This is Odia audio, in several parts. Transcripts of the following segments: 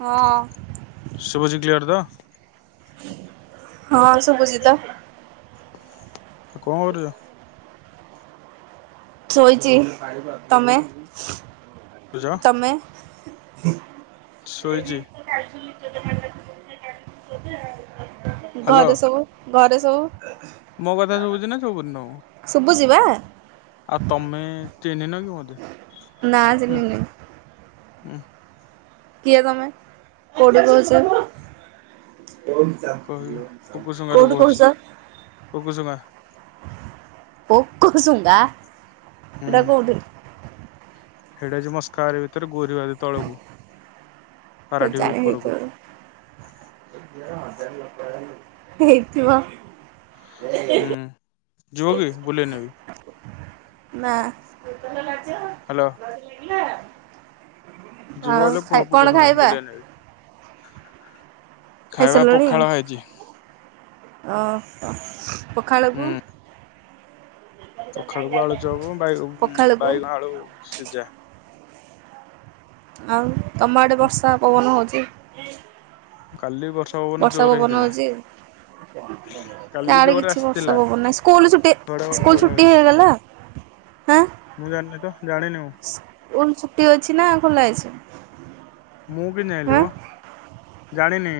ହଁ ଶୁଭୁଚି କ୍ଲିୟର୍ ତ? ହଁ ଶଭୁଚି ତ। ଆ କଣ କରୁଚ? ଶୋଇଚି। ତମେ କରୁଛ ତମେ? ଶୋଇଛି [unintelligible] ହ୍ୟାଲୋ ଘରେ ସବୁ ଘରେ ସବୁ ମୋ କଥା ଶୁଭୁଛି ନା ଶୁଭୁନି ତମକୁ? ବୁଝିବା? ଆଉ ତମେ ଚିହ୍ନିନ କି ମତେ ନା ହୁଁ। ଚିହ୍ନିନି ଉଁ। କିଏ ତମେ? କୋଉଠୁ କହୁଚ? କହିବ ପୋକୁସୁଙ୍ଗାରୁ କୋଉଠୁ କହୁଛି କହୁଛ? ପୋକୁସୁଙ୍ଗା ଓ କୋଉ ସୁଙ୍ଗା ଏଟା କୋଉଠି? ହେଡା ଯୋଉ ମସ୍କହାର ଭିତରେ ଗୋରି ବାରି ତଳକୁ ସେ ପାରାଢିବି ଜାଣି ହୋଇ ଉପରକୁ କର ହେଇଥିବ। ହୁଁ। ଯିବ କି ବୁଲେଇ ନେବି? ହ୍ୟାଲୋ ନା। ଯିବ ଆଉ ବୋଲି କୁହ ଖାଇ କଣ ପୋକଶୁଙ୍ଗା ଖାଇବା ବୁଲେଇ ନେବି? ଖାଇବା ଖାଇସାରିଲଣି ପଖାଳ ଖାଇଛି। ଓହୋ। ପଖାଳକୁ ହୁଁ ପଖାଳକୁ ଆଳୁଚପ, ପଖାଳକୁ ବାଇ-ବାଇଗଣ ଆଳୁ ସିଜା। ଆଉ ତମ ଆଡେ ବର୍ଷା ପବନ ହଉଛି? କାଲି ପବନ ବର୍ଷା ଜୋରେ ପବନ ହେଇଥିଲା ହଉଛି? କାଲି ତା ଆଡ଼େ ଜୋରେ କିଛି ବର୍ଷା ଆସିଥିଲା ପବନ ନାହିଁ। ସ୍କୁଲ ଛୁଟି ଘଡ଼ଘଡ଼ି ସ୍କୁଲ ଫଡ଼ଘଡ଼ି ଛୁଟି ହେଇଗଲା? ହ ମୁଁ ଜାଣିନି ତ? ଜାଣିନି ମୁଁ, ସ୍କୁଲ ଛୁଟି ଅଛି ନା ଖୋଲା ହେଇଛି? ମୁଁ କେମତି ଯାଇଁଲି ମ? ଜାଣିନି।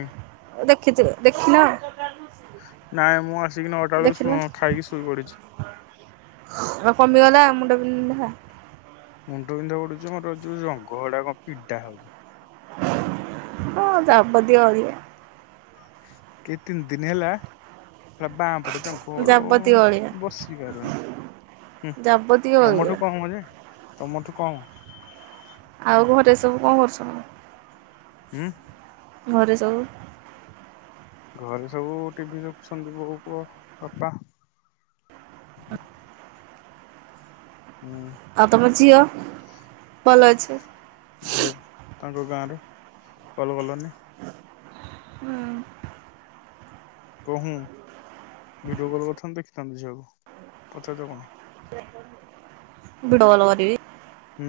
ଦେଖିଥିବେ, ଦେଖିନ? ନାଇଁ ମୁଁ ଆସିକି ନଅଟା ବେଳକୁ ଶୋ ଖାଇକି ଶୋଇପଡିଛି। ତୁମ କମିଗଲା ମୁଣ୍ଡ ବିନ୍ଧା? ମୁଣ୍ଡ ବିନ୍ଧା ପଡୁଛି, ମୋର ଯୋଉ ଜଙ୍ଘ ଗୁଡା କଣ ପିଡା ହଉଛି। ହଁ ଯାବତୀୟ ଅଳିଆ। କେ ତିନ ଦିନ ହେଲା ହେଳା ବାଁଆ ପଟ ଜଙ୍ଘ ଗୋଡ଼ ଯାବତୀୟ ଅଳିଆ ବସି ପାରୁନି? ହୁଁ ଯାବତୀୟ ଅଳିଆ ତମଠୁ କମ ଯେ ତମଠୁ କମ। ଆଉ ଘରେ ସବୁ କଣ କରୁଛନ୍ତି? ଉଁ? ଘରେ ସବୁ? ଘରେ ସବୁ ଟିଭି ଦେଖୁଛନ୍ତି। ବୋଉ, ପୁଅ, ବାପା ହ ହୁଁ ଆଉ ତମ ଝିଅ ଭଲ ଅଛି। ଝିଅକୁ ତାଙ୍କ ଗାଁରେ କଲ୍ କଲନି? ହୁଁ। କଣ ହୁଁ, ଭିଡିଓ କଲ କରିଥାନ୍ତ ଦେଖିଥାନ୍ତ ଝିିଅକୁ। ପଚାରୁଚ କଣ? ଭିଡ଼ିଓ କଲ୍ କରିବି? ହୁଁ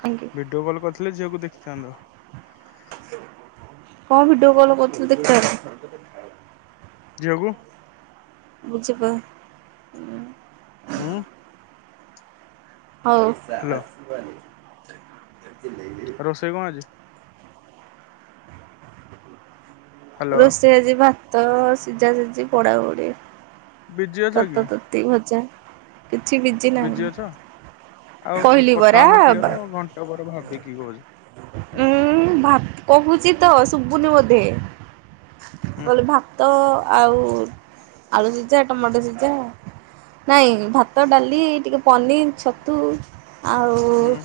କାହିଁକି ଭିଡିଓ କଲ୍ କରିଥିଲେ ଝିଅକୁ ଦେଖିଥାନ୍ତ। କଣ ଭିଡିଓ କଲ କରିଥିଲେ ଦେଖିଥାନ୍ତି? ଝିଅକୁ। ବୁଝିପାର ଉଁ ଉଁ? ହ୍ୟାଲୋ ହଉ। ରୋଷେଇ କଁ ହେଇଛି? ହ୍ୟାଲୋ ରୋଷେଇ ଆଜି ଭାତ ସିଝା ସିଝି ପୋଡାପୋଡି ବିଜି ଅଛ କି ତତା ତତି ଭଜା। କିଛି ବିଜି ନାହିଁ ଅଛ ଆଉ କଁ କହିଲି କଥା ପରା ହଉନ କ୍ଲିଅର ଆଉ ଘଣ୍ଟେ ପରେ ଭାବିକି କହୁଛ। ହୁଁ ଉୁଁ ଭାତ କହୁଛି ତ ସୁବୁନି ବୋଧେ। ହୁଁ କଲି ଭାତ ଆଉ ଆଳୁ ସିଝା ଟମାଟୋ ସିଝା। ନାଇଁ ଭାତ ଡାଲି ଟିକେ ପନିର ଛତୁ ଆଉ ହୁଁ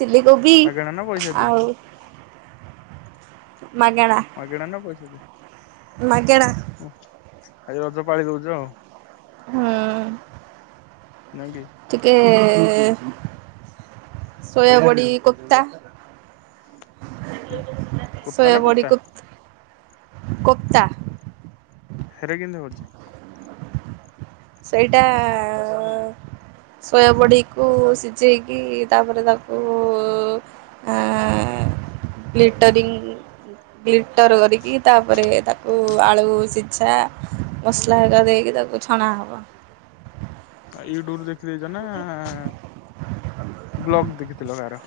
ଚିଲ୍ଲୀ କୋବି ମାଗଣା ନା ପଇସା ଦେ ଆଉ ମାଗେଣା ମାଗେଣା ନା ପଇସା ଦିଆ? ମାଗେଣା। ଉୁଁ ଆଜି ରଜ ପାଳି ଦଉଛ ଆଉ। ହୁଁ। ନାଇଁ କି ଟିକେ କେ ସୋୟାବଡ଼ି କୋପତା। ହୁଁ କୁର୍ତ୍ତା ନା ସୋୟାବଡ଼ି କୁର୍ତ୍ତା କୋପ କୋପତା। ହେରା କେନ୍ତି ହଉଛି? ସେଇଟା ସୋୟାବଡିକୁ ସିଝେଇକି ତାପରେ ତାକୁ ଆଁ ଗିଲ୍ ଟରିଙ୍ଗ୍ ଗିଲ୍ ଟର କରିକି ତାପରେ ତାକୁ ଆଳୁ ସିଝା ମସଲା ହେକା ଦେଇକି ତାକୁ ଛଣା ହବ। ୟୁଟ୍ୟୁବୁ ରୁ ଦେଖି ଦେଇଛ ନା ବ୍ଲଗ୍ ଦେଖିଥିଲ କାହାର?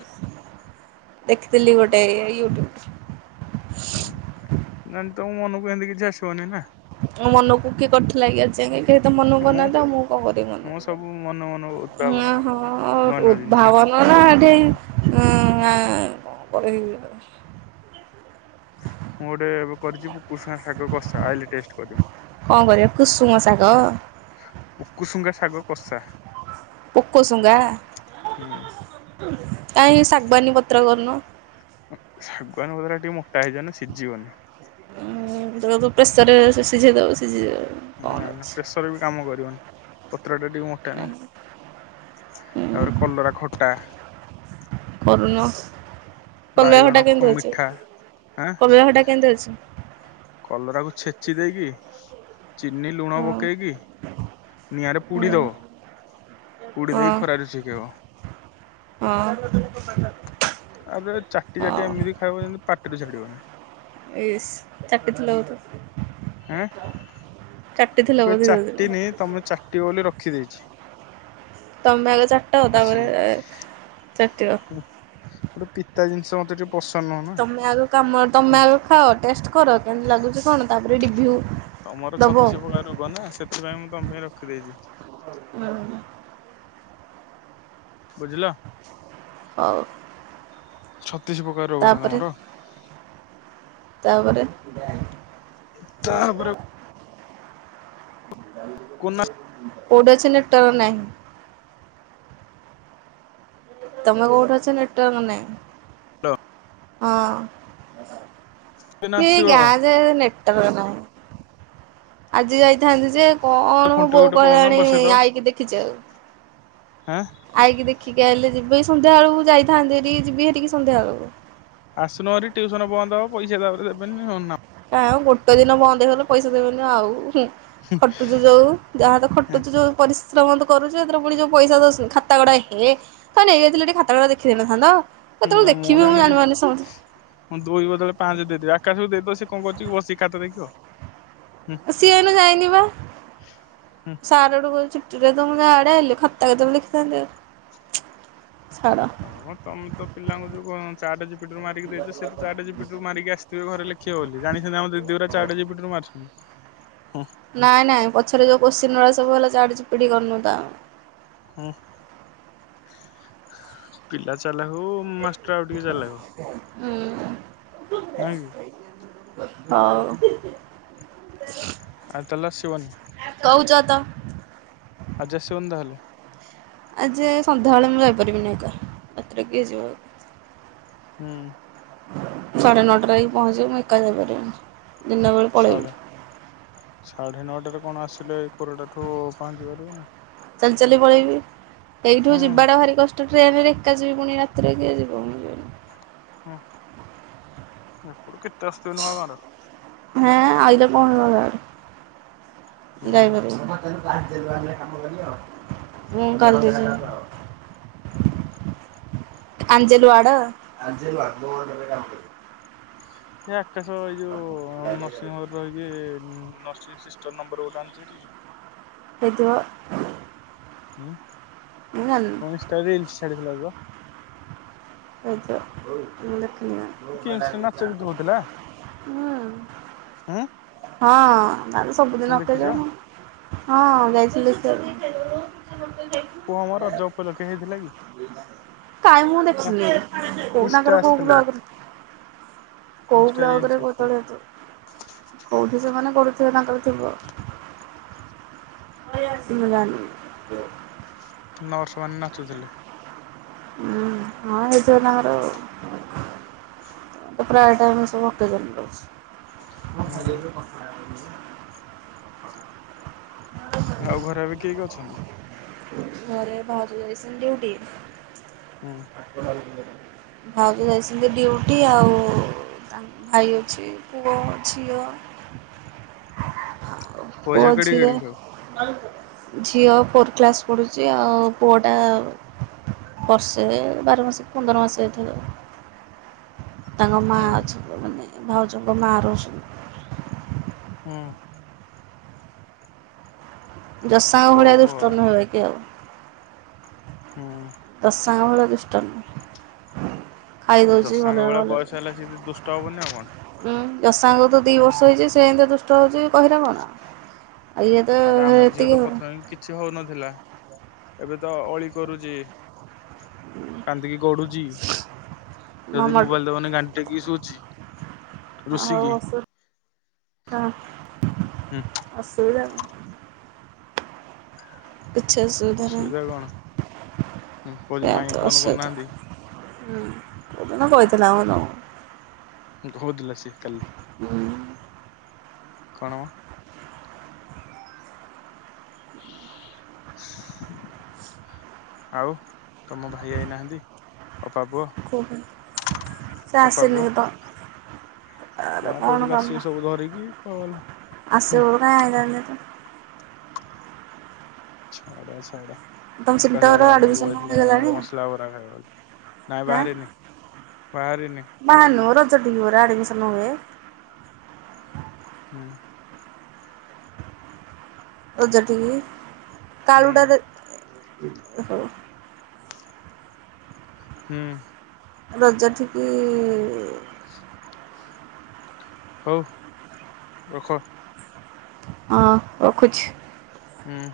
ଦେଖିଥିଲି ଗୋଟେ ଏଇ ୟୁଟ୍ୟୁବୁ ରୁ। ହୁଁ ନହେଲେ ତମ ମନକୁ ଏଁତି କିଛି ଆସିବନି ନା? ମନକୁ କିଏ କୋଠି ଲାଗିଛି କେହି ତ ମନୁକୁ କରୁନାହାଁନ୍ତି ତ ଆଉ ମୁଁ କଁ କରିବି ମୁଁ ସବୁ ମନ ମନ ମନୁକୁ। ଉଦ୍ଭାବନ ହ କରୁଛି। ହୁଁ ନୂଆ ହଁ ନୂଆ ଜିନିଷ ଉଦ୍ଭାବନ ନା ଇଠେଇଁ ହୁଁ ଉଁ ଆ କଁ ପରେ ହେଇଯିବ ତ? ମୁଁ ଗୋଟେ ଏବେ କରିଛି ମୁଁ କୋଶଳା ଶାଗ କଷା ଆଇଲେ ଟେଷ୍ଟ୍ କରିବ। କଣ କରିବା କୁସୁମ ଶାଗ ପୁକୁ ଶୁଙ୍ଗା ଶାଗ କଷା ପୋକ ଶୁଙ୍ଗା ହୁଁ କାହିଁକି ଶାଗୁଆନୀ ପତ୍ର କରୁନ। ଉୁଁ ଶାଗୁଆନ ପତ୍ରଟା ଟିକେ ମୋଟା ହେଇଯିବ ନା ସିଝିବନି। ଉୁଁ ତାକୁ ତ ପ୍ରେସରରେ ସିଝେଇ ଦବୁ ସିଝିଯିବ। ନାଁ ନାଁ ପ୍ରେସର ବି କାମ କରିବନି। ପତ୍ର ଟା ଟିକେ ମୋଟା ନା କାହିଁ ତାପରେ କଲରା ଖଟା। କରୁନ। କଲରା ବାଇଗଣ ଖଟା ଖ କେଁତି ହଉଛି ମିଠା ଆଁ କଲରା ଖଟା କେଁତି ହଉଛି? କଲରାକୁ ଛେଚି ଦେଇକି ଚିନି ଲୁଣ ହଁ ପକେଇକି ନିଆଁରେ ପୁଡି ହଁ ଦବ ପୁଡି ହଁ ଦେଇ ଖରାରେ ଶୁଖେଇବ। ହଁ। ଆଉ ତାପରେ ଚାଟି ଚାଟି ହଉ ଏମିତି ଖାଇବ ଯେମିତି ପାଟିରୁ ଛାଡିବନି। ଇସ୍ ଚାଟିିିଥିଲ ବୋଧେ? ଆଁ ମୁଁ ଚାଟିଥିଲ କେବେ ବୋଧେ ଯୋଉଦିନ ଚାଟିନି ତମେ ଚାଟିବ ବୋଲି ରଖିଦେଇଛି। ତମେ ଆଗ ଚାଟ ତାପରେ ଆସିଲେ ଏ ଚାଟିବ। ଗୋଟେ ପିତା ଜିନିଷ ମତେ ଟିକେ ପସନ୍ଦ ନୁହଁ ନା ତମେ ଆଗ କାମ ତମେ ଆଗ ଖାଅ ଟେଷ୍ଟ୍ କର କେମିତି ଲାଗୁଛି କଣ। ତାପରେ ରିଭ୍ୟୁ ତମର ଦବ ଛତିଶ ପ୍ରକାର ରୋଗ ନା ସେଥିପାଇଁ ମୁଁ ତମ ପାଇଁ ରଖିଦେଇଛି। ହୁଁ। ବୁଝିଲ? ହଉ। ଛତିଶ ପ୍ରକାର ରୋଗ ନା ତାପରେ ତମର। ତାପରେ ତାପରେ ଆଉ କୁନା କୋଉଟି ଅଛି ନେଟୱାର୍କ ନାହିଁ। ତମେ କୋଉଠି ଅଛ ନେଟୱାର୍କ ନାହିଁ। ହାଲୋ। ହଁ ଦିନ କି ଆସିବ ଗାଁ ଯେ ନେଟ ନେଟୱାର୍କ ନାହିଁ ଆଜି ଯାଇଥାନ୍ତି ଯେ କଣ ମୁଁ ଖୁଣ୍ଟି ବୋଉ ଗୋଟେ କହୁନ କହିଲାଣି ବସେଇଦବ ଆଇକି ଦେଖି ଯିବାକୁ। ହେଁ ଆଇକି ଦେଖିକି ଆଇଲେ ଯିବି ସନ୍ଧ୍ୟାଳକୁ ଯାଇଥାନ୍ତି [unintelligible] ଯିବି ହେଠିକି ସନ୍ଧ୍ୟାଳକୁ। ଆସୁନ ହେରି ଟ୍ୟୁସନ ବନ୍ଦ ହବ ପଇସା ତାପରେ ଦେବେନି ନାମ କାଇଁ ଗୋଟେ ଦିନ ବନ୍ଦ ହେଇଗଲେ ପଇସା ଦେବେନି ଆଉ। ହୁଁ ଖଟୁଛୁ ଯୋଉ ଯାହା ତ ଖଟୁଛୁ ଯୋଉ ପରିସ୍ ଶ୍ରମ କରୁଛି ଏଥିର ପୁଣି ଯୋଉ ପଇସା ଖାତା ଗୁଡା ଏ ହେଁ ନେଇଯାଇଥିଲେ ଟିକେ ଖାତା ଗୁଡା ଦେଖିଦେଇ ନଥାନ୍ତ। ହୁଁ ମୁଁ ଜାଣିନି ଯେ ଦୁଇ ବଦଳରେ ପାଞ୍ଚ ଦେଇଦେବି ଆକାଶକୁ ଦେଇ ସେ କଣ କରୁଛି କି ବସିକି ଖାତା ଦେଖିବ। ହୁଁ ସିଏ ଏଇନୁ ଯାଇନି ବା ହୁଁ। ସାରଡୁ କହୁଛି ଛୁଟିରେ ତ ମୁଁ ଗାଁ ଆଡ଼େ ଆଇଲି ଖାତା କେତେବେଳ ଦେଖିଥାନ୍ତି ଆଉ। ହଁ ତମେ ତ ପିଲାଙ୍କୁ ଯୋଉ ଉ ଚାଟା ଜିପିଟୁ ମାରିକି ଦେଇଛ ସେ ତ ଚାଟା ଜିପିଟୁ ମାରିକି ଆସିଥିବେ ଘରେ ଲେଖି ଲେଖିବେ ବୋଲି ଜାଣିଛନ୍ତି ଆମ ଦିଦିଗୁଡ଼ା ଚାଟ ଜିପିଟିରୁ ମାରୁଛ ନାଇଁ ନାଇଁ ପଛରେ ଯୋଉ କୋଶ୍ଚିନ ଗୁଡ଼ା ସବୁ ହେଲା ଚାଟ ଜିପିଟି ରୁ କରୁନୁ ତ ଆଉ। ହୁଁ ପିିଲ ଚା ପିଲା ହୁଁ ମାଷ୍ଟର ଆଉ ଟିକେ ଚାଲାଖ। ହୁଁ ନାକି। ହଉ। ଆଉ ତାଲେ ଆସିବନି। କହୁଛ ତ ଆଜି ଆସିବନି ତାହେଲେ। ଆଜି ସନ୍ଧ୍ୟାବେଳେ ମୁଁ ଯାଇପାରିବିିନି ଏକା ରାତିରେ କିଏ ଯିବ? ହୁଁ। ସାଢ଼େ ନଅଟାରେ ଯାଇକି ପହଞ୍ଚିବ ମୁଁ ଏକା ଯାଇ ପାରିବିନି। ସାଢ଼େ ସାଢ଼େ ନଅଟାରେ କଣ ଆସିଲେ ଏଇ କୋରଡାଠୁ ପହଞ୍ଚି ପାରିବୁନି? ଚାଲି ଚାଲି ପଳେଇବି ଏଇଠୁ ହୁଁ ଯିବାଟା ଭାରି କଷ୍ଟ। ଟ୍ରେନରେ ଏକା ଯିବି ପୁଣି ରାତିରେ କିଏ ଯିବ ମୁଁ ଯିବିନି। ହୁଁ ଏପଟୁ କେତେ ଆସୁଥିବେ ନୂଆଗାଁ ର? ହେଁ ଆଇଲେ କଣ ହୁଁ ହେଇ ଗଲା ଏଇଠୁ ଯାଇ ପାରିବିନି। ମୁଁ କାନ୍ଦୁଛି। ଅଞ୍ଜେଲେ ବାର୍ଡ। ସେ ଆକାଶ ଏଇ ଯୋଉ ନରସିଂହରରେ ରହିକି ନର୍ସିଂ ସିଷ୍ଟର ନମ୍ବର ଗୋଟେ ଆଣିଛି ହେରି ହେଇଥିବ। ମୁଁ ଜାଣିନି ହୁଁ ଇଂଷ୍ଟା ରିଲସ ଛାଡିଥିଲା ତ। ହେଇଥିବ ମୁଁ ଦେଖି ହୁଁ କି ଇନଷ୍ଟା ନାଚ ଗୀତ ହଉଥିଲା ହୁଁ। ହୁଁ ହଁ ଆମେ ତମେ ସବୁଦିନ ଦେଖିଛ ଅପେକ୍ଷା କ ହଁ ଯାଇଥିଲୁ ସେଆଡେ଼। କୁହମ ରଜ ଉପଲକ୍ଷେ ହେ। କାଇଁ ମୁଁ ନାଚ ଦେଖିନି, ଇନଷ୍ଟା କଉତାଙ୍କର କୋଉ ଆସିଥିଲା ଭଲ୍ଗ କୋଉ ଇନଷ୍ଟା ବ୍ଲକ ରିଲ୍ସ ରେ ଆସିଥିଲା କଦଳୀ ଆସେ? କୋଉଠି ସେମାନେ ପଢୁଥିବ ତାଙ୍କର ଥିବ। ମୁଁ ଜାଣିନି। ନର୍ସ ମାନେ ନାଚୁଥିଲେ। ହୁଁ, ହଁ ହେଇଥିବ ତାଙ୍କରଆଉ। ତାଙ୍କର ତ ପ୍ରାୟ ଟାଇମ୍ ସବୁ ଅକେଜନ୍ ରହୁଛି। ମୁଁ ହୁଁ ଖାଲି ଏବେ କଥା [unintelligible] ଆଉ ଘରେ ଏବେ କିଏ କିଏ ଅଛନ୍ତି? ଘରେ ଭାଉଜ ଯାଇସନ୍ତି ଡ଼ିଉଟି। ହୁଁ ଭାଉଜ ଯାଇସନ୍ତି ଡ଼ିଉଟି ଆଉ। ତା ଭାଇ ଅଛି, ପୁଅ, ଝିଅ ଆଉ ଝିଅ ପୁଅ କେଡିକି ଝିଏ। କେଡିକି ସବୁ? ଝିଅ ଫୋର୍ କ୍ଲାସ୍ ପଢ଼ୁଛି। ଆଉ ପୁଅଟା ବର୍ଷେ ବାର ମାସ ପନ୍ଦର ମାସ ହେଇଥିବ। ତାଙ୍କ ମା ହୁଁ ଅଛନ୍ତି, ମାନେ ଭାଉଜଙ୍କ ମା ରହୁସନ୍ତି। ହୁଁ। ଯଶାଙ୍କ ଭଳିଆ ହଉ ଦୁଷ୍ଟ ନୁହେଁ ଆଉ। ବାକି ଆଉ ଯଶାଙ୍କ ଭଳିଆ ଦୁଷ୍ଟ ନୁହଁ। ଖାଇଦଉଛି, ଜସାଙ୍କ ଭଲରେ ଭଳିଆ ଭଲରେ ବୟସ ହେଲା ସିଏ ଦୁଷ୍ଟ ହବନି ଆଉ କଣ। ଉୁଁ ଯଶାଙ୍କୁ ତ ଦି ବର୍ଷ ହେଇଛି। ସେ ଏମିତି ଦୁଷ୍ଟ ହଉଛି କହିରେ କଣ। ଆଉ ଇଏ ତ ଆରେ ଆମ ଝିଅ ଏତିକି ତ ଆଉ ପ୍ରଥମେ କିଛି ହଉନଥିଲା ଏବେ ତ ଅଳି କରୁଚି। କାନ୍ଦିକି ଗଢୁଛି। ଯଦି ମାମାଠୁ ମୁବାଇଲ୍ ଦବନି, ଗାଣ୍ଡି ଟେକିକି ସୁଉଚି। ଆ ହଉ ଅସୁ ହୁଁ ଅସୁବିଧା କଣ? କିଛି ଅସୁବିଧା ନାହିଁ। ହୁଁ କହୁଛି ସେଆ ମାଇଁ ତଁ ଫୋନ ଅସୁତୁ କରୁନାହାନ୍ତି ଉଁ କଉଁଦିନ କହିଥିଲା ମ ତମକୁ ଘଉ ଦିଲା ସେ କାଲି। କଣ ମ [unintelligible] ଆଉ ତମ ଭାଇ ଆଇନାହାଁନ୍ତି? କୁହ ସେ ଅପା ଆସେନି ପୁଅ। ତ। ତାର କଣ କହୁଥିଲା ସିଏ କାମ? ସବୁ ଧରିକି ଗଲା। ହୁଁ ଆସେ ପରା [unintelligible] ଝାଡା ଝାଡା। ତମ ଆକାଶ ସେଣ୍ଟର ଆଡେ ଅନେଇକି ଆଡ଼ମିସନ ବଇଥିଲା ହେଇଗଲାଣି ମସଲା ବରା ଖାଇବ ବଲି। ନାଇଁ ବାହାରିନି। ବାହାରିନି ବାହାରନୁ, ରଜଠିକି ପରା ଆଡ଼ମିସନ୍ ହୁଏ। ହୁଁ। ରଜ ଠିକି। ହୁଁ କାଳୁଟା ଦେ ହଉ ହୁଁ। ରଜ ଠିକି-ଇ-ଇ ହଉ ରଖ। ଅଁ ରଖୁଛି। ହୁଁ।